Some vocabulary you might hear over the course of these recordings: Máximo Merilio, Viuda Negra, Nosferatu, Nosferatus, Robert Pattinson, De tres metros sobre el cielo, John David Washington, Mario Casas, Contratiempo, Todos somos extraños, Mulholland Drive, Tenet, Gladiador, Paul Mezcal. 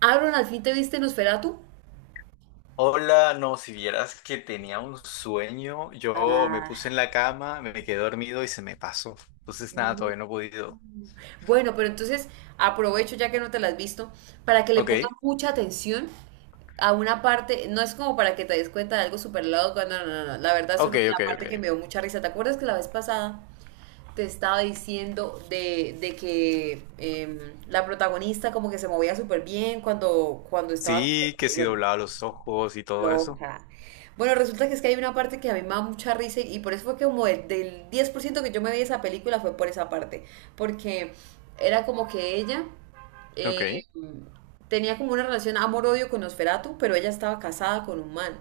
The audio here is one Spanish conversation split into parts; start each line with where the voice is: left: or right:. right: Aaron, ¿al fin te viste Nosferatu?
left: Hola, no, si vieras que tenía un sueño, yo me puse en
right: Ah.
left: la cama, me quedé dormido y se me pasó. Entonces, nada,
right: Mm.
left: todavía no he podido.
right: Bueno, pero entonces aprovecho ya que no te la has visto para que le pongas
left: Ok,
right: mucha atención a una parte, no es como para que te des cuenta de algo súper loco, cuando no, no, no, la verdad
left: ok,
right: solo la
left: ok, ok.
right: parte que me dio mucha risa. ¿Te acuerdas que la vez pasada te estaba diciendo de que la protagonista como que se movía súper bien cuando estaba.
left: Sí, que sí
right: Bueno,
left: doblaba los ojos y todo eso.
right: loca. Bueno, resulta que es que hay una parte que a mí me da mucha risa y por eso fue que como del 10% que yo me vi esa película fue por esa parte, porque era como que ella eh,
left: Ok.
right: tenía como una relación amor-odio con Nosferatu, pero ella estaba casada con un man.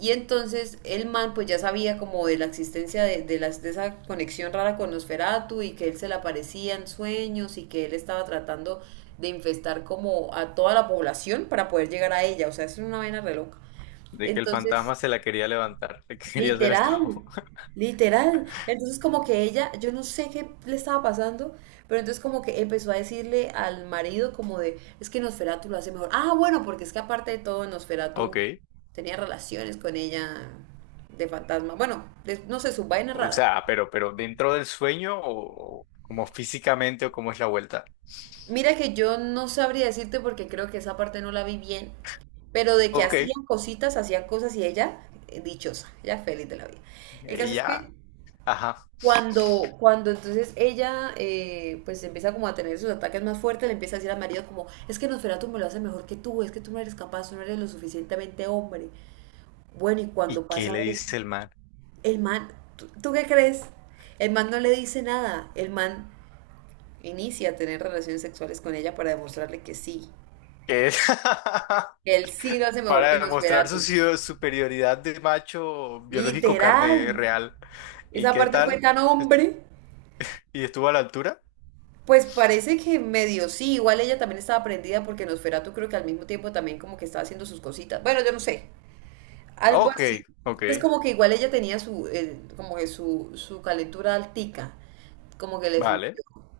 right: Y entonces el man pues ya sabía como de la existencia de esa conexión rara con Nosferatu y que él se le aparecía en sueños y que él estaba tratando de infestar como a toda la población para poder llegar a ella. O sea, es una vaina reloj.
left: De que el
right: Entonces,
left: fantasma se la quería levantar, le quería hacer el
right: literal,
left: cabo.
right: literal. Entonces como que ella, yo no sé qué le estaba pasando, pero entonces como que empezó a decirle al marido como de, es que Nosferatu lo hace mejor. Ah, bueno, porque es que aparte de todo,
left: Ok.
right: Nosferatu tenía relaciones con ella de fantasma. Bueno, de, no sé, sus vainas
left: O
right: raras.
left: sea, pero dentro del sueño o como físicamente o cómo es la vuelta.
right: Mira que yo no sabría decirte porque creo que esa parte no la vi bien, pero de que
left: Ok,
right: hacían cositas, hacían cosas y ella, dichosa, ella feliz de la vida. El caso es
left: ya.
right: que
left: Ajá.
right: cuando entonces ella pues empieza como a tener sus ataques más fuertes, le empieza a decir al marido como, es que Nosferatu me lo hace mejor que tú, es que tú no eres capaz, tú no eres lo suficientemente hombre. Bueno, y
left: ¿Y
right: cuando
left: qué
right: pasa
left: le
right: eso,
left: dice el man?
right: el man, ¿tú qué crees? El man no le dice nada, el man inicia a tener relaciones sexuales con ella para demostrarle que sí,
left: ¿Qué es?
right: que él sí lo hace mejor que
left: Para demostrar su
right: Nosferatu.
left: superioridad de macho biológico carne
right: Literal,
left: real. ¿Y
right: esa
left: qué
right: parte fue
left: tal?
right: tan
left: Estu-
right: hombre.
left: ¿Y estuvo a la altura?
right: Pues parece que medio sí, igual ella también estaba prendida porque Nosferatu creo que al mismo tiempo también como que estaba haciendo sus cositas. Bueno, yo no sé, algo
left: Ok,
right: así.
left: ok,
right: Entonces como que igual ella tenía su, como que su calentura altica, como que le fluyó.
left: vale.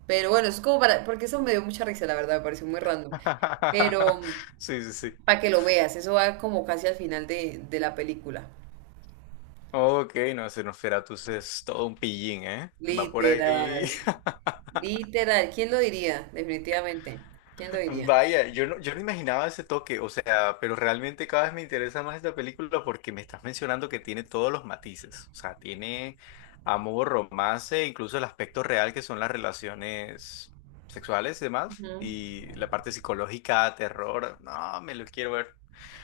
right: Pero bueno, es como para, porque eso me dio mucha risa, la verdad, me pareció muy random. Pero
left: Sí, sí, sí.
right: para que lo veas, eso va como casi al final de la película.
left: Ok, no, Nosferatus es todo un pillín, ¿eh? Va por ahí.
right: Literal, literal, ¿quién lo diría? Definitivamente, ¿quién lo diría?
left: Vaya, yo no imaginaba ese toque, o sea, pero realmente cada vez me interesa más esta película porque me estás mencionando que tiene todos los matices, o sea, tiene amor, romance, incluso el aspecto real que son las relaciones sexuales y demás,
right: Ujú.
left: y la parte psicológica, terror, no, me lo quiero ver,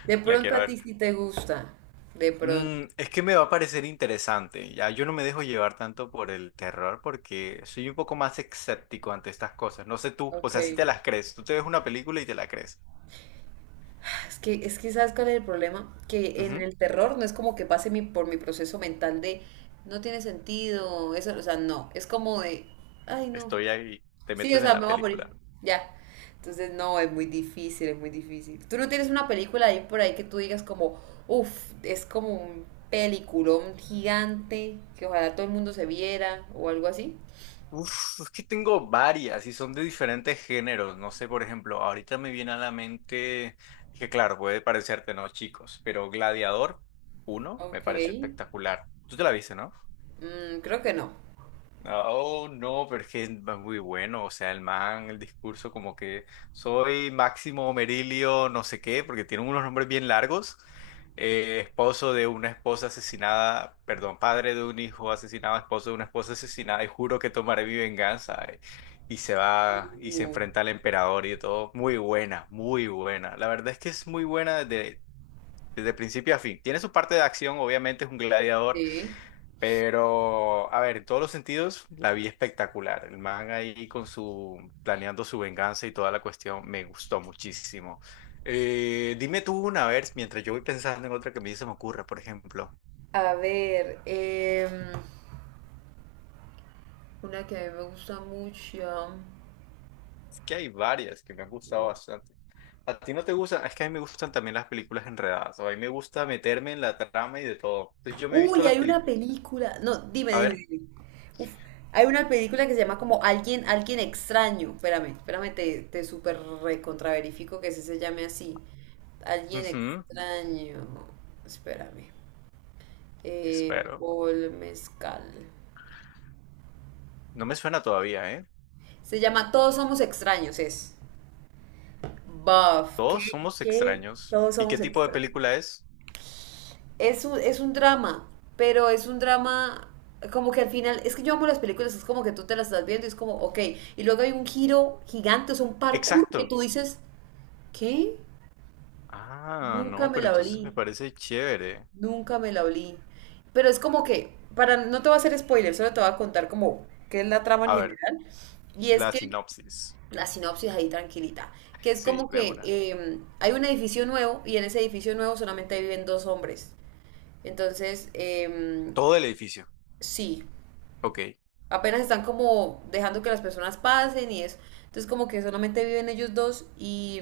right: De
left: la
right: pronto
left: quiero
right: a
left: ver.
right: ti sí te gusta. De pronto.
left: Mm, es que me va a parecer interesante, ya yo no me dejo llevar tanto por el terror porque soy un poco más escéptico ante estas cosas, no sé tú, o
right: Ok.
left: sea, si te las crees, tú te ves una película y te la crees.
right: Es que ¿sabes cuál es el problema? Que en el terror no es como que pase mi, por mi proceso mental de no tiene sentido, eso, o sea, no. Es como de, ay, no.
left: Estoy ahí, te
right: Sí, o
left: metes en
right: sea, me
left: la
right: voy a morir.
left: película.
right: Ya. Entonces, no, es muy difícil, es muy difícil. ¿Tú no tienes una película ahí por ahí que tú digas como, uff, es como un peliculón gigante que ojalá todo el mundo se viera o algo así?
left: Uf, es que tengo varias y son de diferentes géneros. No sé, por ejemplo, ahorita me viene a la mente que, claro, puede parecerte, ¿no, chicos? Pero Gladiador uno me
right: Ok.
left: pareció espectacular. Tú te la viste, ¿no?
right: Creo que no.
left: Ah, oh, no, pero es que es muy bueno, o sea, el man, el discurso como que soy Máximo Merilio, no sé qué, porque tiene unos nombres bien largos, esposo de una esposa asesinada, perdón, padre de un hijo asesinado, esposo de una esposa asesinada, y juro que tomaré mi venganza, y se va y se
right: Uh,
left: enfrenta al emperador y todo, muy buena, la verdad es que es muy buena desde principio a fin, tiene su parte de acción, obviamente es un gladiador
right: sí.
left: pero, a ver, en todos los sentidos, la vi espectacular. El man ahí con su, planeando su venganza y toda la cuestión, me gustó muchísimo. Dime tú una vez, mientras yo voy pensando en otra que a mí se me ocurra, por ejemplo.
right: A ver, una que a mí me gusta mucho.
left: Es que hay varias que me han gustado
right: Uf.
left: bastante. ¿A ti no te gustan? Es que a mí me gustan también las películas enredadas. O a mí me gusta meterme en la trama y de todo. Entonces yo me he visto
right: Uy,
left: las
right: hay una
left: películas.
right: película. No, dime,
left: A
right: dime,
left: ver.
right: dime. Uf, hay una película que se llama como Alguien Extraño. Espérame, espérame, te súper recontraverifico que ese se llame así. Alguien
left: Ujú.
right: Extraño. Espérame.
left: Espero.
right: Paul Mezcal.
left: No me suena todavía, ¿eh?
right: Se llama Todos Somos Extraños, es. Buff. ¿Qué?
left: Todos somos
right: ¿Qué?
left: extraños.
right: Todos
left: ¿Y qué
right: somos
left: tipo de
right: extraños.
left: película es?
right: Es un, es un drama, pero es un drama como que al final, es que yo amo las películas, es como que tú te las estás viendo y es como, ok, y luego hay un giro gigante, es un parkour que
left: Exacto.
right: tú dices, ¿qué?
left: Ah,
right: Nunca
left: no,
right: me
left: pero
right: la
left: entonces
right: olí,
left: me parece chévere.
right: nunca me la olí. Pero es como que, para, no te voy a hacer spoiler, solo te voy a contar como qué es la trama en
left: A ver,
right: general. Y es
left: la
right: que,
left: sinopsis.
right: la sinopsis ahí tranquilita, que es
left: Sí,
right: como
left: de
right: que
left: una.
right: hay un edificio nuevo y en ese edificio nuevo solamente viven dos hombres. Entonces,
left: Todo el edificio.
right: sí.
left: Ok,
right: Apenas están como dejando que las personas pasen y eso. Entonces como que solamente viven ellos dos y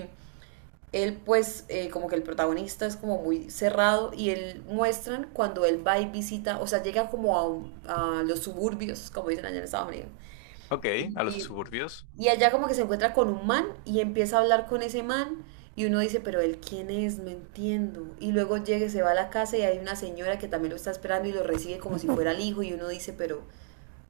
right: él pues como que el protagonista es como muy cerrado y él muestran cuando él va y visita, o sea, llega como a los suburbios, como dicen allá en Estados Unidos.
left: ok, a los
right: Y,
left: suburbios.
right: y allá como que se encuentra con un man y empieza a hablar con ese man y uno dice, pero él quién es, no entiendo. Y luego llega, y se va a la casa y hay una señora que también lo está esperando y lo recibe como si fuera el hijo y uno dice, pero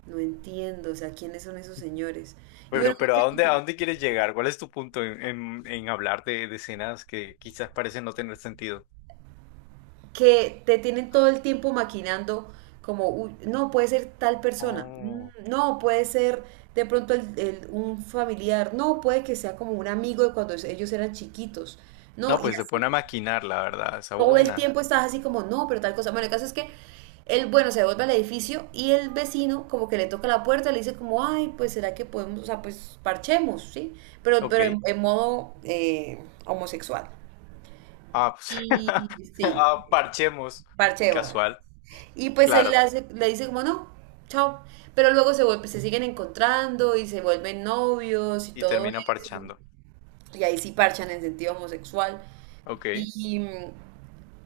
right: no entiendo, o sea, ¿quiénes son esos señores? Y bueno, uno
left: Pero
right: que
left: a dónde quieres llegar? ¿Cuál es tu punto en hablar de escenas que quizás parecen no tener sentido?
right: que te tienen todo el tiempo maquinando como, "Uy, no, puede ser tal persona.
left: Oh.
right: Mm, no, puede ser de pronto un familiar, no, puede que sea como un amigo de cuando ellos eran chiquitos, no,
left: No,
right: y
left: pues se
right: así,
left: pone a maquinar, la verdad. Esa
right: todo el
left: buena.
right: tiempo estás así como, no, pero tal cosa. Bueno, el caso es que él, bueno, se devuelve al edificio y el vecino como que le toca la puerta, le dice como, ay, pues será que podemos, o sea, pues parchemos, ¿sí?
left: Ok.
right: Pero en modo homosexual.
left: Ah, pues,
right: Y sí,
left: ah, parchemos.
right: parche de bodas.
left: Casual,
right: Y pues él
left: claro.
right: le dice como no, chao. Pero luego se vuelve, se siguen encontrando y se vuelven novios y
left: Y
right: todo
left: termina
right: eso.
left: parchando.
right: Y ahí sí parchan en sentido homosexual.
left: Ok.
right: Y mm,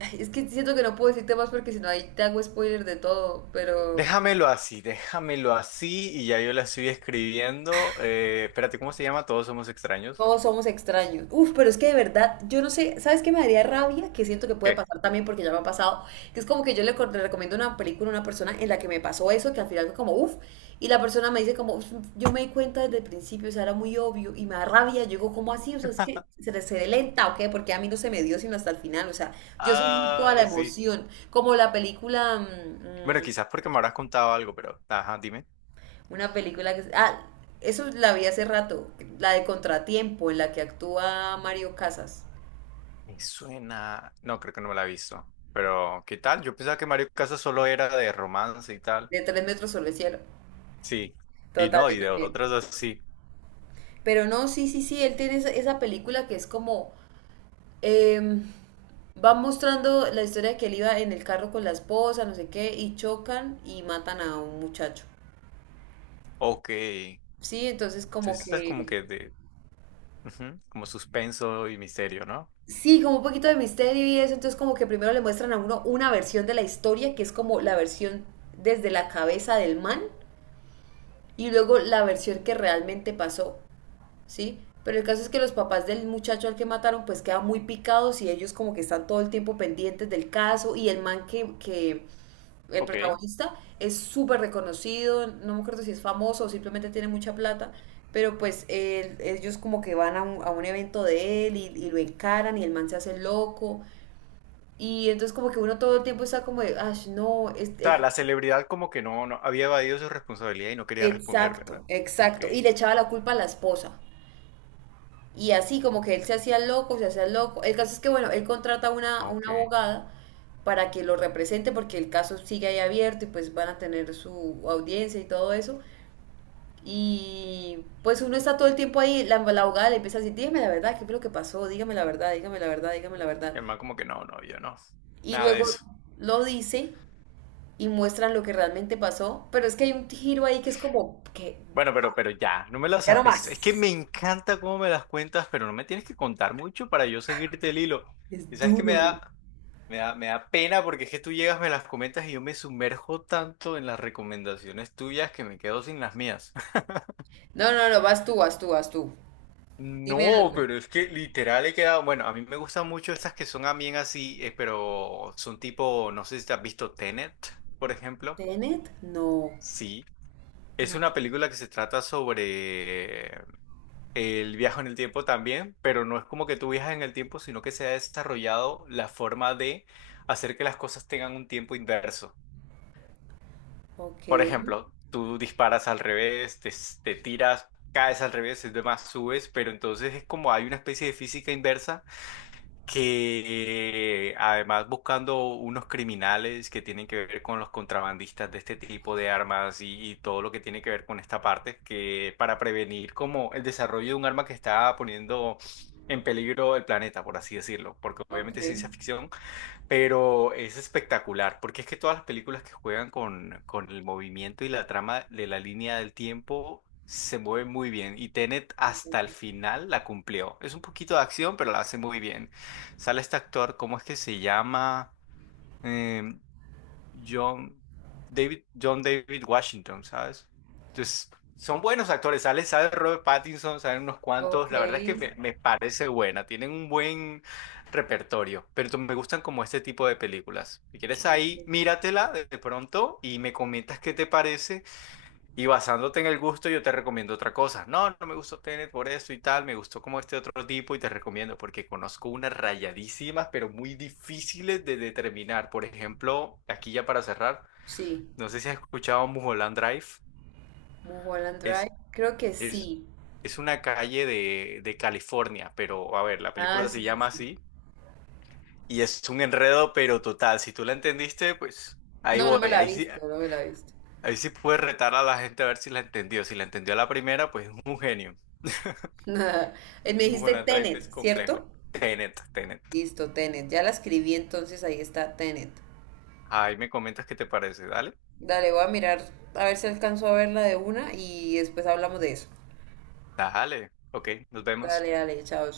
right: ay, es que siento que no puedo decirte más porque si no ahí te hago spoiler de todo, pero
left: Déjamelo así y ya yo la estoy escribiendo. Espérate, ¿cómo se llama? Todos somos extraños.
right: Todos somos extraños. Uf, pero es que de verdad, yo no sé, ¿sabes qué me daría rabia? Que siento que puede
left: ¿Qué?
right: pasar también porque ya me ha pasado. Que es como que yo le, le recomiendo una película a una persona en la que me pasó eso, que al final fue como, uf, y la persona me dice como, "Uf, yo me di cuenta desde el principio, o sea, era muy obvio", y me da rabia. Yo digo, ¿cómo así? O sea, es que se le lenta, ¿o qué? Porque a mí no se me dio sino hasta el final, o sea, yo sí vi toda la
left: Ay, sí.
right: emoción. Como la película,
left: Bueno,
right: mm,
left: quizás porque me habrás contado algo, pero... Ajá, dime.
right: una película que. Ah, eso la vi hace rato, la de Contratiempo, en la que actúa Mario Casas.
left: Me suena... No, creo que no me la he visto. Pero, ¿qué tal? Yo pensaba que Mario Casas solo era de romance y tal.
right: De tres metros sobre el cielo.
left: Sí. Y
right: Total,
left: no,
right: yo
left: y de
right: también.
left: otras así.
right: Pero no, sí, sí, sí, él tiene esa, esa película que es como, em, va mostrando la historia de que él iba en el carro con la esposa, no sé qué, y chocan y matan a un muchacho.
left: Ok. Entonces,
right: Sí, entonces como
left: es como
right: que.
left: que de... ujú, como suspenso y misterio, ¿no?
right: Sí, como un poquito de misterio y eso, entonces como que primero le muestran a uno una versión de la historia, que es como la versión desde la cabeza del man, y luego la versión que realmente pasó. ¿Sí? Pero el caso es que los papás del muchacho al que mataron pues quedan muy picados y ellos como que están todo el tiempo pendientes del caso y el man que el
left: Ok.
right: protagonista es súper reconocido, no me acuerdo si es famoso o simplemente tiene mucha plata, pero pues ellos como que van a un evento de él y lo encaran y el man se hace loco y entonces como que uno todo el tiempo está como de, "Ash, no,
left: O sea, la celebridad como que no, no había evadido su responsabilidad y no quería responder,
right: exacto,
left: ¿verdad? Ok,
right: exacto", y le echaba la culpa a la esposa. Y así como que él se hacía loco, se hacía loco. El caso es que, bueno, él contrata a
left: ah, ok.
right: una
left: Y
right: abogada para que lo represente porque el caso sigue ahí abierto y pues van a tener su audiencia y todo eso. Y pues uno está todo el tiempo ahí, la abogada le empieza a decir, dígame la verdad, ¿qué fue lo que pasó? Dígame la verdad, dígame la verdad, dígame la verdad.
left: el man como que no, no, yo no.
right: Y
left: Nada de
right: luego
left: eso.
right: lo dice y muestran lo que realmente pasó, pero es que hay un giro ahí que es como que
left: Bueno, pero ya, no me las
right: ya no
left: sabes. Es que
right: más.
left: me encanta cómo me las cuentas, pero no me tienes que contar mucho para yo seguirte el hilo.
right: Es
left: Y sabes que
right: duro.
left: me da pena porque es que tú llegas, me las comentas y yo me sumerjo tanto en las recomendaciones tuyas que me quedo sin las mías.
right: No, no, no, vas tú, vas tú, vas tú. Dime
left: No,
right: algo.
left: pero es que literal he quedado. Bueno, a mí me gustan mucho estas que son a bien así, pero son tipo, no sé si te has visto Tenet, por ejemplo.
right: Tenet, no,
left: Sí. Es una
right: no,
left: película que se trata sobre el viaje en el tiempo también, pero no es como que tú viajas en el tiempo, sino que se ha desarrollado la forma de hacer que las cosas tengan un tiempo inverso. Por
right: ok,
left: ejemplo, tú disparas al revés, te tiras, caes al revés y demás subes, pero entonces es como hay una especie de física inversa que además buscando unos criminales que tienen que ver con los contrabandistas de este tipo de armas y todo lo que tiene que ver con esta parte, que para prevenir como el desarrollo de un arma que está poniendo en peligro el planeta, por así decirlo, porque obviamente
right: ok,
left: es ciencia ficción, pero es espectacular, porque es que todas las películas que juegan con el movimiento y la trama de la línea del tiempo se mueven muy bien. Y Tenet hasta el final la cumplió. Es un poquito de acción, pero la hace muy bien. Sale este actor, ¿cómo es que se llama? Em, John John David Washington, ¿sabes? Entonces, son buenos actores, sale, sale Robert Pattinson, salen unos
right: ok,
left: cuantos, la verdad es que me parece buena, tienen un buen repertorio, pero me gustan como este tipo de películas. Si quieres
right: ok,
left: ahí, míratela de pronto y me comentas qué te parece y basándote en el gusto, yo te recomiendo otra cosa. No, no me gustó Tenet por esto y tal, me gustó como este otro tipo y te recomiendo porque conozco unas rayadísimas, pero muy difíciles de determinar. Por ejemplo, aquí ya para cerrar,
right: sí,
left: no sé si has escuchado Mulholland Drive.
right: Mulholland Drive,
left: Es,
right: creo que
left: es,
right: sí,
left: es una calle de California, pero a ver, la
right: ah,
left: película se
right: sí, sí,
left: llama
right: sí,
left: así y es un enredo, pero total. Si tú la entendiste, pues ahí
right: no, no me
left: voy.
right: la he visto, no me la he visto.
left: Ahí sí puedes retar a la gente a ver si la entendió. Si la entendió a la primera, pues es un genio.
right: Me dijiste
left: Mulholland Drive es
right: Tenet,
left: complejo.
right: ¿cierto?
left: Tenet, Tenet.
right: Listo, Tenet, ya la escribí entonces, ahí está Tenet,
left: Ahí me comentas qué te parece. Dale.
right: dale, voy a mirar, a ver si alcanzo a verla de una y después hablamos de eso,
left: Dale. Ok, nos vemos.
right: dale, dale, chao.